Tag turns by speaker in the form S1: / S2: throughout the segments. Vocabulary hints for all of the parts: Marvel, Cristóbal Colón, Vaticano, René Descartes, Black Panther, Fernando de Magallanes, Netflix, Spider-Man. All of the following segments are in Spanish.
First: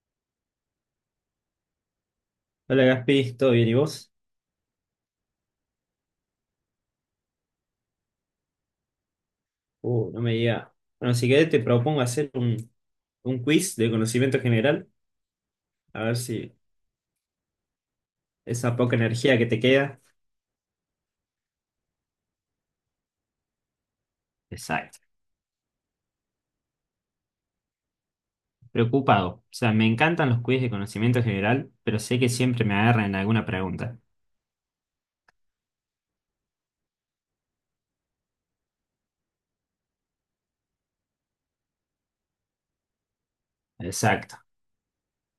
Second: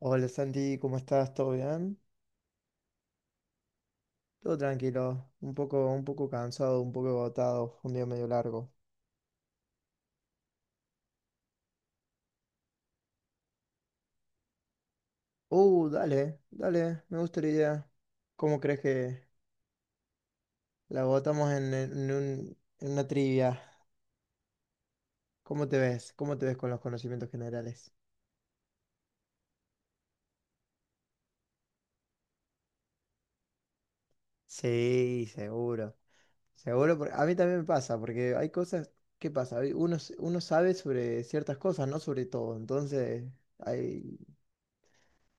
S1: Hola Santi, ¿cómo estás? ¿Todo bien?
S2: Hola Gaspi, ¿todo bien? ¿Y vos?
S1: Todo tranquilo, un poco cansado, un poco agotado, fue un día medio largo.
S2: No me diga. Bueno, si querés te propongo hacer un quiz de conocimiento general,
S1: Uh,
S2: a ver
S1: dale,
S2: si
S1: dale, me gusta la idea. ¿Cómo
S2: esa
S1: crees
S2: poca
S1: que
S2: energía que te queda.
S1: la agotamos en una trivia?
S2: Exacto.
S1: ¿Cómo te ves? ¿Cómo te ves con los conocimientos generales?
S2: Preocupado. O sea, me encantan los quiz de conocimiento general, pero sé que siempre me agarran en alguna pregunta.
S1: Sí, seguro, seguro, porque a mí también me pasa, porque hay cosas, ¿qué pasa? Uno sabe sobre ciertas cosas, no sobre todo, entonces ahí
S2: Exacto.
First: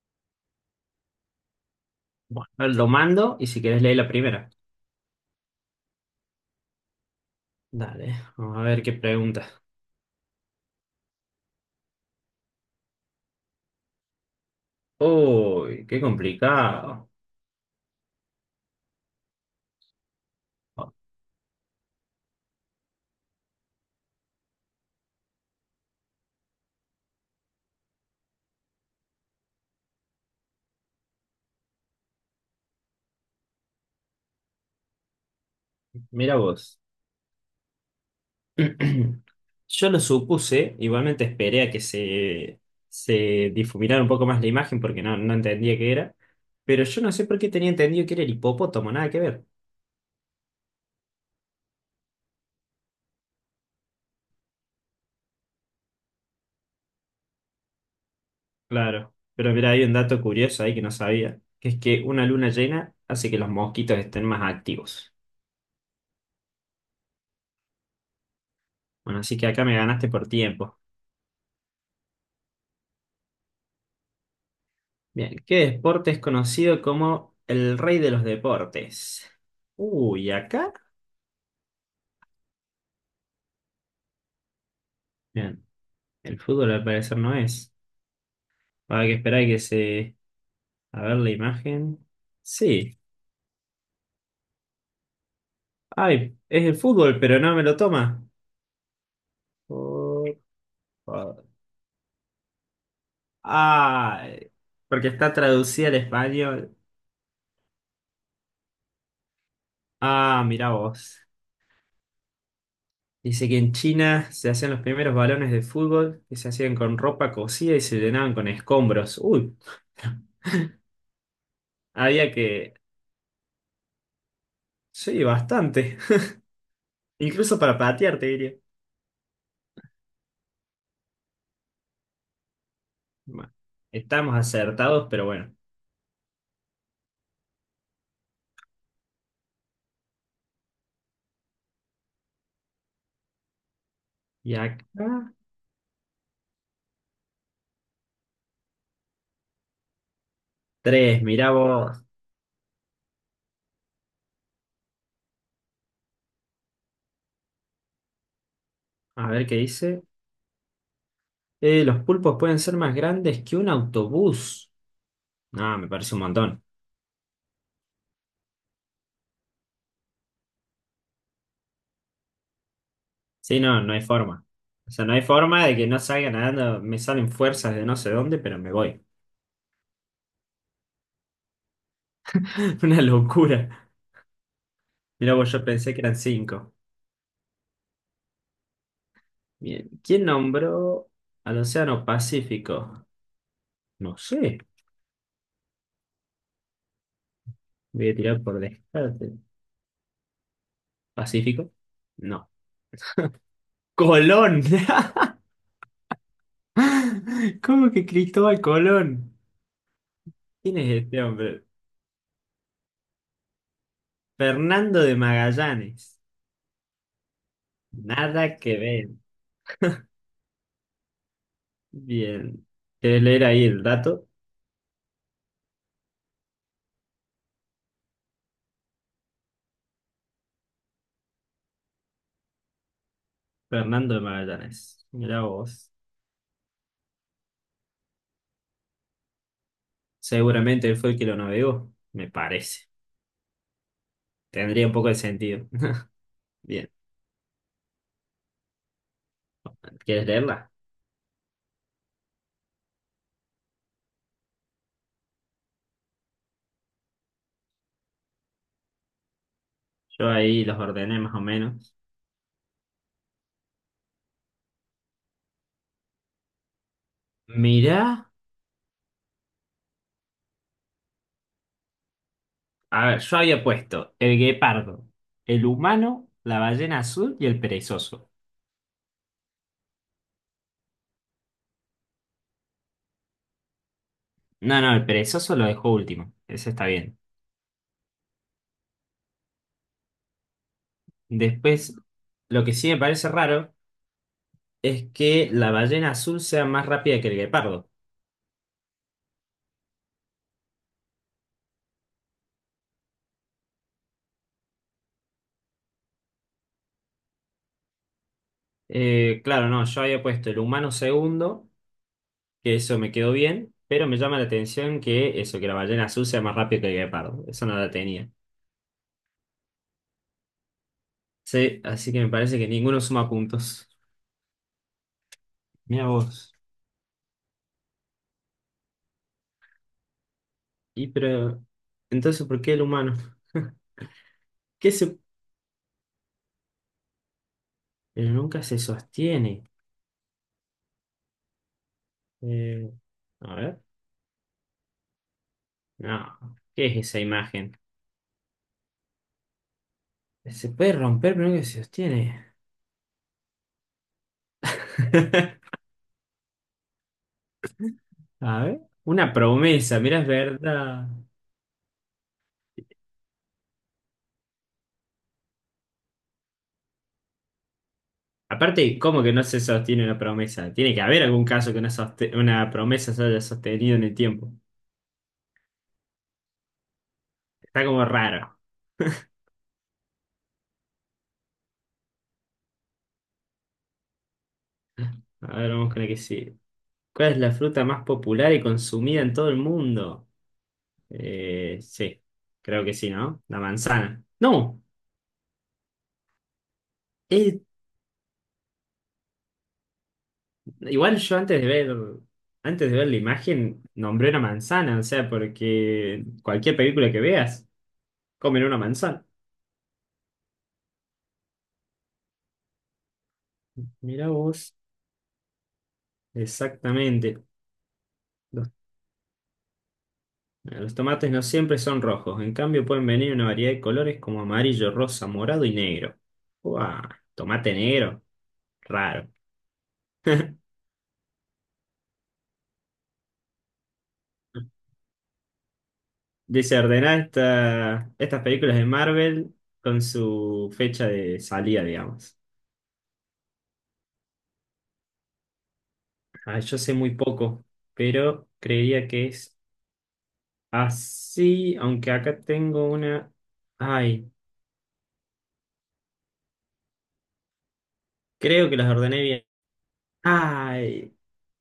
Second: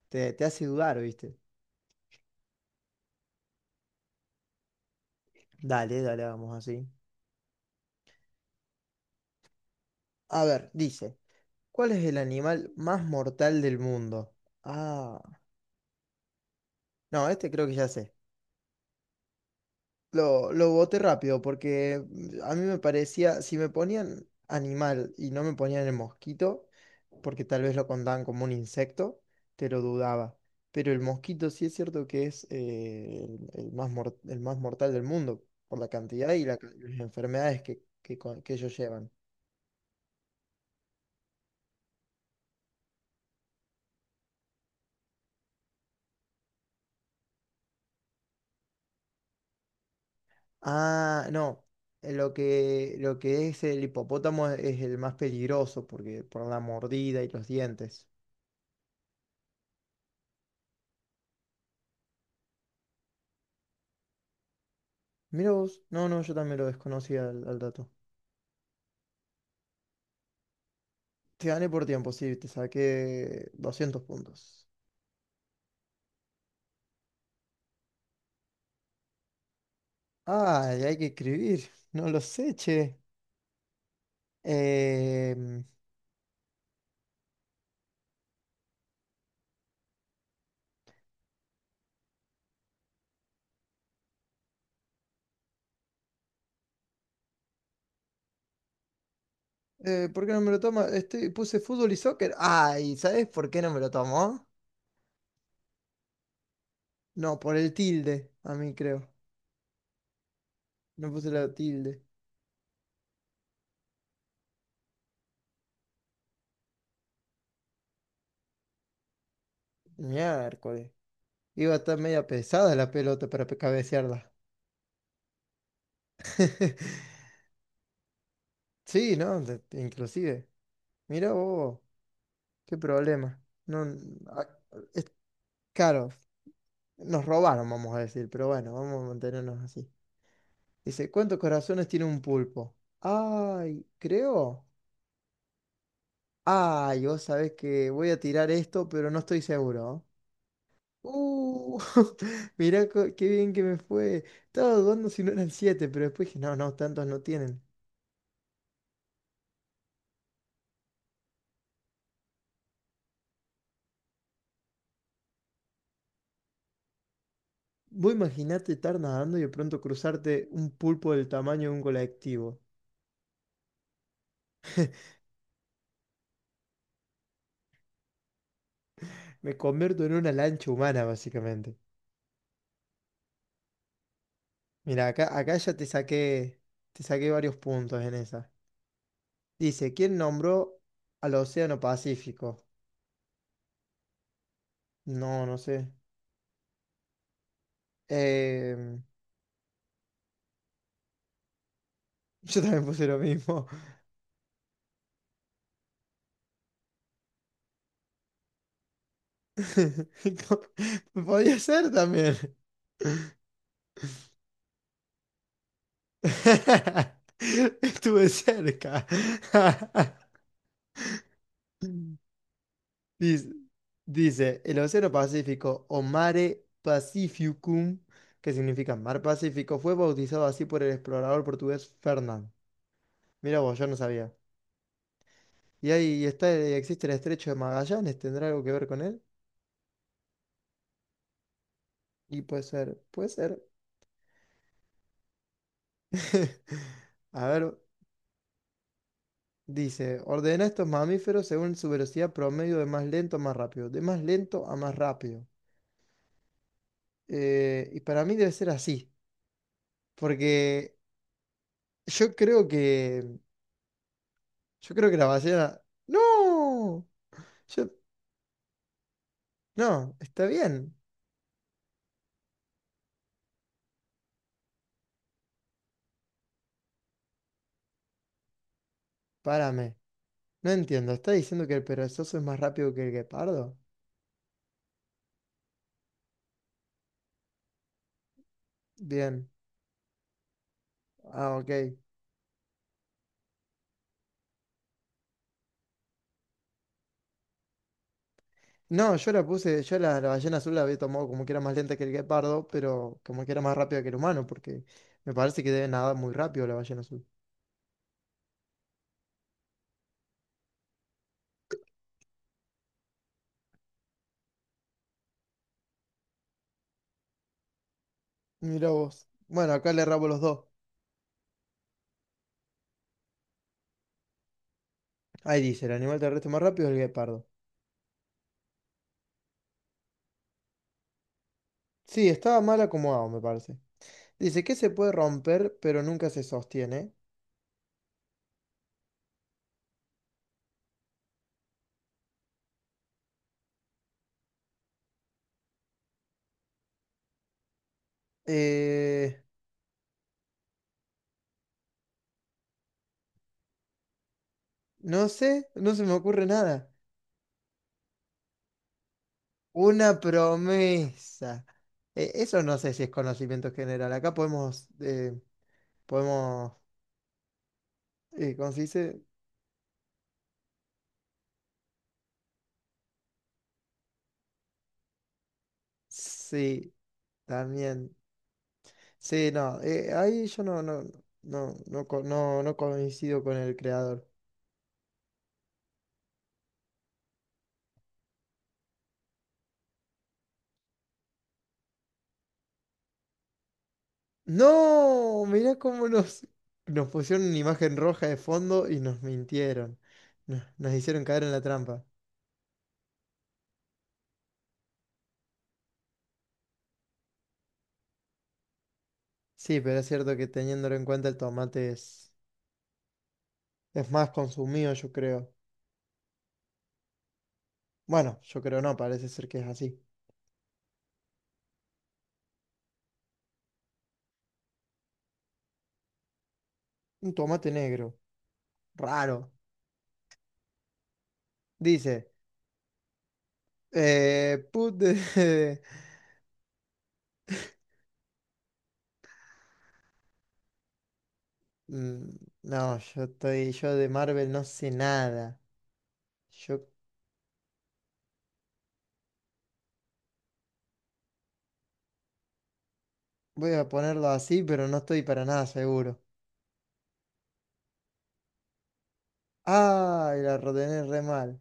S1: te hace dudar, ¿viste?
S2: Bueno, lo mando y si querés leer la primera.
S1: Dale, dale, vamos así.
S2: Dale, vamos a ver qué pregunta.
S1: A ver, dice, ¿cuál es el animal más mortal del mundo? Ah,
S2: Uy, qué complicado.
S1: no, este creo que ya sé. Lo boté rápido porque a mí me parecía, si me ponían animal y no me ponían el mosquito, porque tal vez lo contaban como un insecto, te lo dudaba. Pero el mosquito sí es cierto que es el más mortal del mundo por la cantidad
S2: Mira
S1: y
S2: vos.
S1: las enfermedades que ellos llevan.
S2: Yo lo supuse, igualmente esperé a que se difuminara un poco más la imagen porque no entendía qué era, pero yo no sé por qué tenía entendido que era el hipopótamo, nada que ver.
S1: Ah, no. Lo que es el hipopótamo es el más peligroso porque por la mordida y los dientes.
S2: Claro, pero mira, hay un dato curioso ahí que no sabía, que es que una luna llena hace que los mosquitos estén más activos.
S1: Mira vos. No, no, yo también lo desconocía al dato.
S2: Bueno, así que acá me ganaste por tiempo.
S1: Te gané por tiempo, sí, te saqué 200 puntos.
S2: Bien, ¿qué deporte es conocido como el rey de los deportes? Uy, ¿acá?
S1: Ah, y hay que escribir. No lo sé, che. Em,
S2: Bien, el fútbol al parecer no es. Va a haber que esperar a que se. A ver la imagen. Sí. Ay, es el fútbol, pero no me lo toma.
S1: ¿por qué
S2: Por-
S1: no me lo toma? Estoy,
S2: por-
S1: puse fútbol y soccer. Ay, ¿sabes por qué no me lo tomó?
S2: Ay, Porque está traducida al español.
S1: No, por el tilde, a mí creo.
S2: Ah, mirá
S1: No
S2: vos.
S1: puse la tilde.
S2: Dice que en China se hacían los primeros balones de fútbol que se hacían con ropa cocida y se llenaban con escombros. Uy,
S1: Miércoles. Iba a estar media
S2: había que...
S1: pesada la pelota para cabecearla.
S2: Sí, bastante. Incluso para patear, te diría.
S1: Sí, ¿no? Inclusive. Mira vos, qué problema.
S2: Bueno,
S1: No,
S2: estamos
S1: a- es,
S2: acertados, pero bueno.
S1: claro, nos robaron, vamos a decir, pero bueno, vamos a mantenernos así. Dice, ¿cuántos corazones tiene un pulpo? Ay,
S2: Y
S1: creo.
S2: acá,
S1: Ay, vos sabés que voy a tirar esto, pero no estoy seguro.
S2: tres, mirá
S1: Uh,
S2: vos.
S1: qué bien que me fue. Estaba dudando si no eran siete, pero después dije, no, no, tantos no tienen.
S2: A ver qué dice. Los pulpos pueden ser más grandes que un autobús. No, me parece un montón.
S1: Vos imaginate estar nadando y de pronto cruzarte un pulpo del tamaño de un colectivo.
S2: Sí, no, no hay forma. O sea, no hay forma de que no salga nadando. Me salen fuerzas de no sé dónde, pero me voy.
S1: Me convierto en una lancha humana, básicamente.
S2: Una locura.
S1: Mira,
S2: Mirá,
S1: acá,
S2: vos,
S1: acá
S2: yo
S1: ya
S2: pensé que eran cinco.
S1: te saqué varios puntos en esa.
S2: Bien.
S1: Dice, ¿quién
S2: ¿Quién
S1: nombró
S2: nombró
S1: al
S2: al
S1: Océano
S2: Océano
S1: Pacífico?
S2: Pacífico? No sé.
S1: No, no sé.
S2: Voy a tirar por
S1: Em,
S2: descarte. ¿Pacífico? No.
S1: yo también puse lo mismo.
S2: ¡Colón! ¿Cómo que Cristóbal Colón? ¿Quién es este
S1: Podía
S2: hombre?
S1: ser también.
S2: Fernando de Magallanes.
S1: Estuve
S2: Nada que
S1: cerca.
S2: ver. Bien. ¿Querés leer
S1: Dice,
S2: ahí el dato?
S1: dice, el Océano Pacífico o Mare Pacificum, que significa Mar Pacífico, fue bautizado así por el explorador portugués Fernán. Mira vos, yo no
S2: Fernando de
S1: sabía.
S2: Magallanes. Mirá
S1: Y
S2: vos.
S1: ahí está, existe el Estrecho de Magallanes, ¿tendrá algo que ver con él?
S2: Seguramente él fue el que lo navegó. Me
S1: Y puede
S2: parece.
S1: ser, puede ser.
S2: Tendría un poco de sentido. Bien.
S1: A ver, dice,
S2: ¿Quieres
S1: ordena
S2: leerla?
S1: estos mamíferos según su velocidad promedio de más lento a más rápido, de más lento a más rápido. Y para mí debe ser así,
S2: Yo ahí los
S1: porque
S2: ordené más o menos.
S1: yo creo que la ballena. ¡No! Yo...
S2: Mirá.
S1: No, está bien.
S2: A ver, yo había puesto el guepardo, el humano, la ballena azul y el perezoso.
S1: Párame. No entiendo. ¿Está diciendo que el perezoso es más rápido que el guepardo?
S2: No, no, el perezoso lo dejó último. Ese está bien.
S1: Bien. Ah, ok.
S2: Después, lo que sí me parece raro es que la ballena azul sea más rápida que el guepardo.
S1: No, yo la puse. Yo la ballena azul la había tomado como que era más lenta que el guepardo, pero como que era más rápida que el humano, porque me parece que debe nadar muy rápido la ballena azul.
S2: Claro, no, yo había puesto el humano segundo, que eso me quedó bien, pero me llama la atención que eso, que la ballena azul sea más rápido que el guepardo. Eso no la tenía.
S1: Mira vos. Bueno, acá le rabo los dos.
S2: Sí, así que me parece que ninguno suma puntos.
S1: Ahí dice: el
S2: Mira
S1: animal terrestre
S2: vos.
S1: más rápido es el guepardo.
S2: Y pero,
S1: Sí,
S2: entonces,
S1: estaba
S2: ¿por qué
S1: mal
S2: el humano?
S1: acomodado, me parece. Dice que se
S2: ¿Qué
S1: puede
S2: se...
S1: romper, pero nunca se sostiene.
S2: Pero nunca se sostiene. Eh, a ver. No. ¿Qué es esa imagen?
S1: Eh.
S2: Se puede romper, pero nunca se sostiene.
S1: No sé, no se me ocurre nada.
S2: A ver. Una promesa,
S1: Una
S2: mira, es verdad.
S1: promesa. Eso no sé si es conocimiento general. Acá podemos, podemos, ¿cómo se
S2: Aparte,
S1: dice?
S2: ¿cómo que no se sostiene una promesa? Tiene que haber algún caso que una promesa se haya sostenido en el tiempo.
S1: Sí,
S2: Está como
S1: también.
S2: raro.
S1: Sí, no, ahí yo no coincido con el creador.
S2: A ver, vamos con la que sí. ¿Cuál es la fruta más popular y consumida en todo el mundo? Sí, creo que sí, ¿no? La manzana. No,
S1: No, mirá cómo nos pusieron una
S2: eh,
S1: imagen roja de fondo y nos mintieron. Nos
S2: Igual
S1: hicieron
S2: yo
S1: caer en la
S2: antes de
S1: trampa.
S2: antes de ver la imagen, nombré una manzana, o sea, porque cualquier película que veas, comen una manzana.
S1: Sí, pero es cierto que teniéndolo en cuenta el tomate es... Es más
S2: Mirá vos,
S1: consumido, yo creo.
S2: exactamente.
S1: Bueno, yo creo no, parece ser que es así.
S2: Mira, los tomates no siempre son rojos, en cambio pueden venir una variedad de colores como amarillo, rosa, morado y negro. ¡Guau!
S1: Un tomate
S2: ¿Tomate
S1: negro,
S2: negro? Raro.
S1: raro. Dice, eh, put the-
S2: Dice ordenar estas películas de Marvel con su fecha de salida,
S1: Mm,
S2: digamos.
S1: no, yo de Marvel no sé nada.
S2: Ah, yo
S1: Yo
S2: sé muy poco, pero creería que es así, aunque acá tengo una...
S1: voy a ponerlo
S2: Ay,
S1: así, pero no estoy para nada seguro.
S2: creo que las ordené bien.
S1: Ay, la ordené
S2: Ay,
S1: re mal.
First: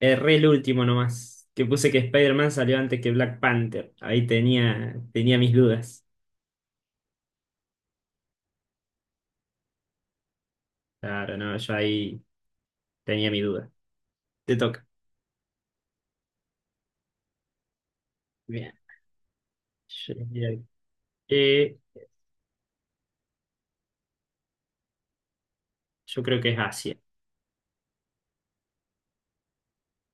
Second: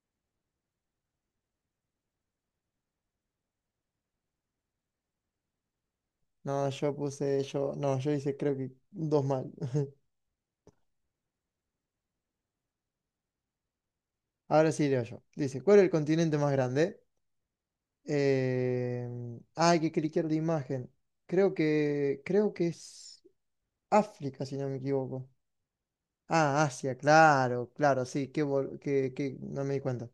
S2: erré el último nomás, que puse que Spider-Man salió antes que Black Panther. Tenía mis dudas.
S1: No, yo hice creo que dos mal.
S2: Claro, no, yo ahí tenía mi duda. Te
S1: Ahora
S2: toca.
S1: sí leo yo. Dice, ¿cuál es el continente más grande?
S2: Bien.
S1: Eh, ah, hay que
S2: Yo,
S1: cliquear la
S2: diría
S1: imagen. Creo
S2: que-
S1: que, creo que es África, si no me equivoco.
S2: yo creo que es
S1: Ah, Asia,
S2: Asia.
S1: claro, claro, sí, que no me di cuenta.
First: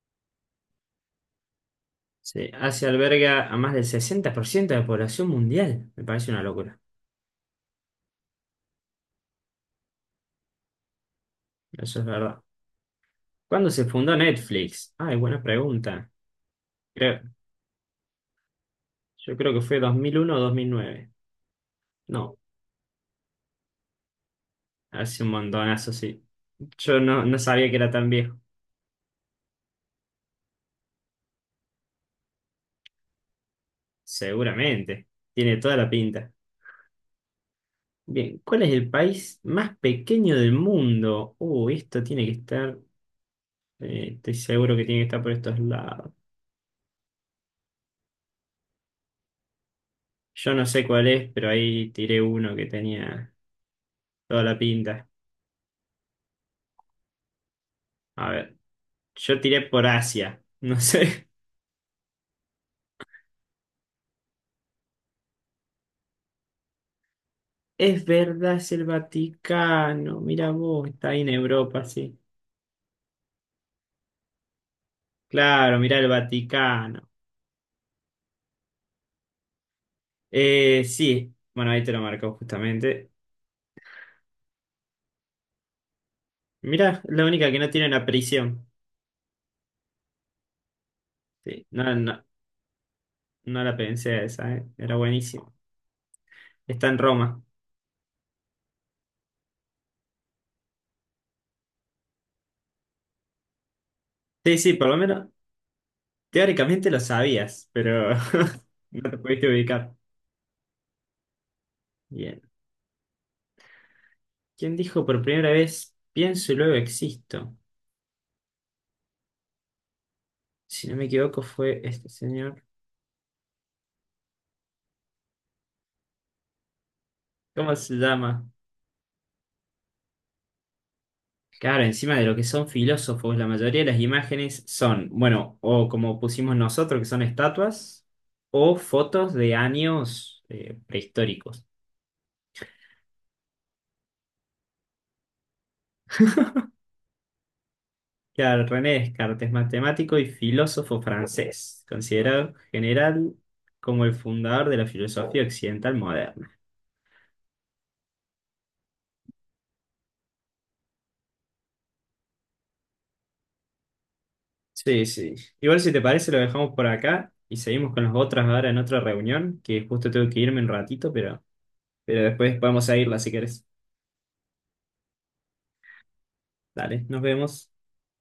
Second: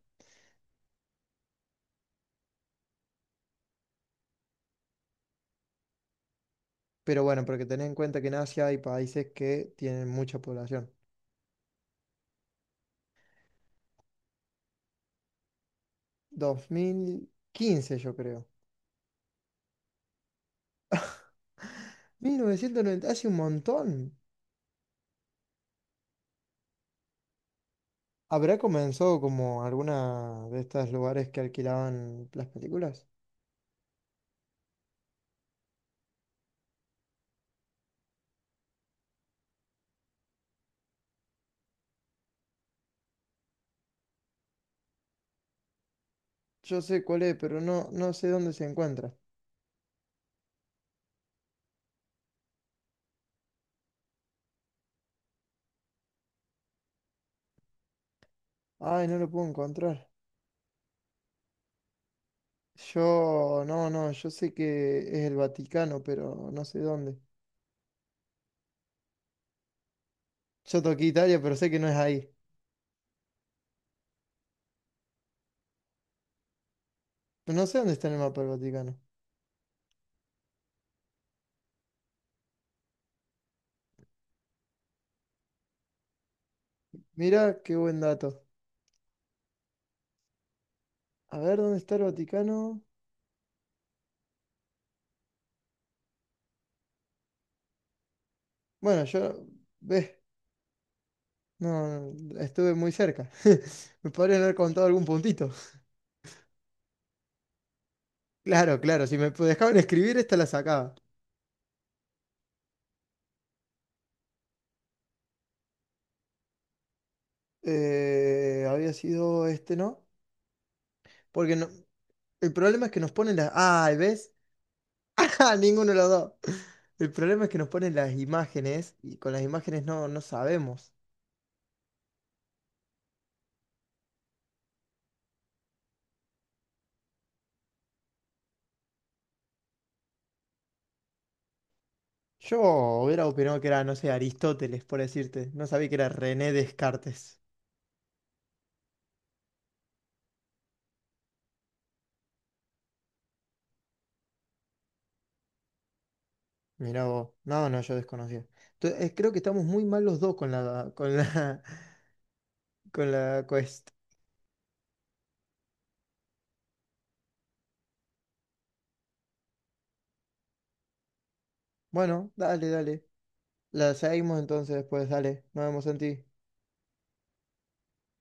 S2: Sí, Asia alberga a más del 60% de la población mundial. Me parece una locura.
S1: Pero bueno, porque tened en cuenta que en Asia hay países que tienen mucha población.
S2: Eso es verdad. ¿Cuándo se fundó Netflix? Ay, buena pregunta.
S1: Dos
S2: Creo,
S1: mil quince, yo creo.
S2: yo creo que fue 2001 o 2009. No,
S1: 1990, hace un montón.
S2: hace un montonazo, sí. Yo no sabía que era tan viejo.
S1: ¿Habrá comenzado como alguna de estos lugares que alquilaban las películas?
S2: Seguramente. Tiene toda la pinta. Bien, ¿cuál es el país más pequeño del mundo? Esto tiene que estar, estoy seguro que tiene que estar por estos lados.
S1: Yo sé cuál es, pero no sé dónde se encuentra.
S2: Yo no sé cuál es, pero ahí tiré uno que tenía toda la pinta. A ver,
S1: Ay, no lo
S2: yo
S1: puedo
S2: tiré por
S1: encontrar.
S2: Asia, no sé.
S1: Yo, no, no, yo sé que es el Vaticano, pero no sé dónde.
S2: Es verdad, es el Vaticano. Mira
S1: Yo
S2: vos,
S1: toqué
S2: está ahí en
S1: Italia, pero sé que
S2: Europa,
S1: no es
S2: sí.
S1: ahí.
S2: Claro, mirá el Vaticano.
S1: Pero no sé dónde está en el mapa el Vaticano.
S2: Sí, bueno, ahí te lo marcó justamente. Mirá, la única que
S1: Mira,
S2: no
S1: qué
S2: tiene
S1: buen
S2: una
S1: dato.
S2: prisión.
S1: A ver,
S2: Sí,
S1: ¿dónde está el Vaticano?
S2: no la pensé esa, ¿eh? Era buenísimo. Está en Roma.
S1: Bueno, yo, ves, no, no, estuve muy cerca. Me podrían haber
S2: Sí, sí,
S1: contado
S2: por lo
S1: algún
S2: menos
S1: puntito.
S2: teóricamente lo sabías, pero
S1: Claro, claro,
S2: no
S1: si
S2: te
S1: me
S2: pudiste
S1: dejaban
S2: ubicar.
S1: escribir, esta la sacaba.
S2: Bien. ¿Quién dijo por primera vez, pienso y luego existo?
S1: Había sido este, ¿no?
S2: Si no me equivoco,
S1: Porque no,
S2: fue este
S1: el
S2: señor.
S1: problema es que nos ponen las... Ay, ¿ves? Ja, ninguno de los dos. El problema es que nos
S2: ¿Cómo
S1: ponen
S2: se
S1: las
S2: llama?
S1: imágenes y con las imágenes no, no sabemos.
S2: Claro, encima de lo que son filósofos, la mayoría de las imágenes son, bueno, o como pusimos nosotros, que son estatuas, o fotos de años prehistóricos.
S1: Yo hubiera opinado que era, no sé, Aristóteles, por decirte. No sabía que era René Descartes.
S2: Claro, René Descartes, matemático y filósofo francés, considerado general como el fundador de la filosofía occidental moderna.
S1: Mirá vos. No, no, yo desconocía. Entonces, creo que estamos muy mal los dos con la, con la quest.
S2: Sí, sí. Igual si te parece lo dejamos por acá y seguimos con las otras ahora en otra reunión, que justo tengo que irme un ratito, pero
S1: Bueno,
S2: después
S1: dale,
S2: podemos
S1: dale.
S2: seguirla si querés.
S1: La seguimos entonces después, dale. Nos vemos en ti.
S2: Dale, nos vemos.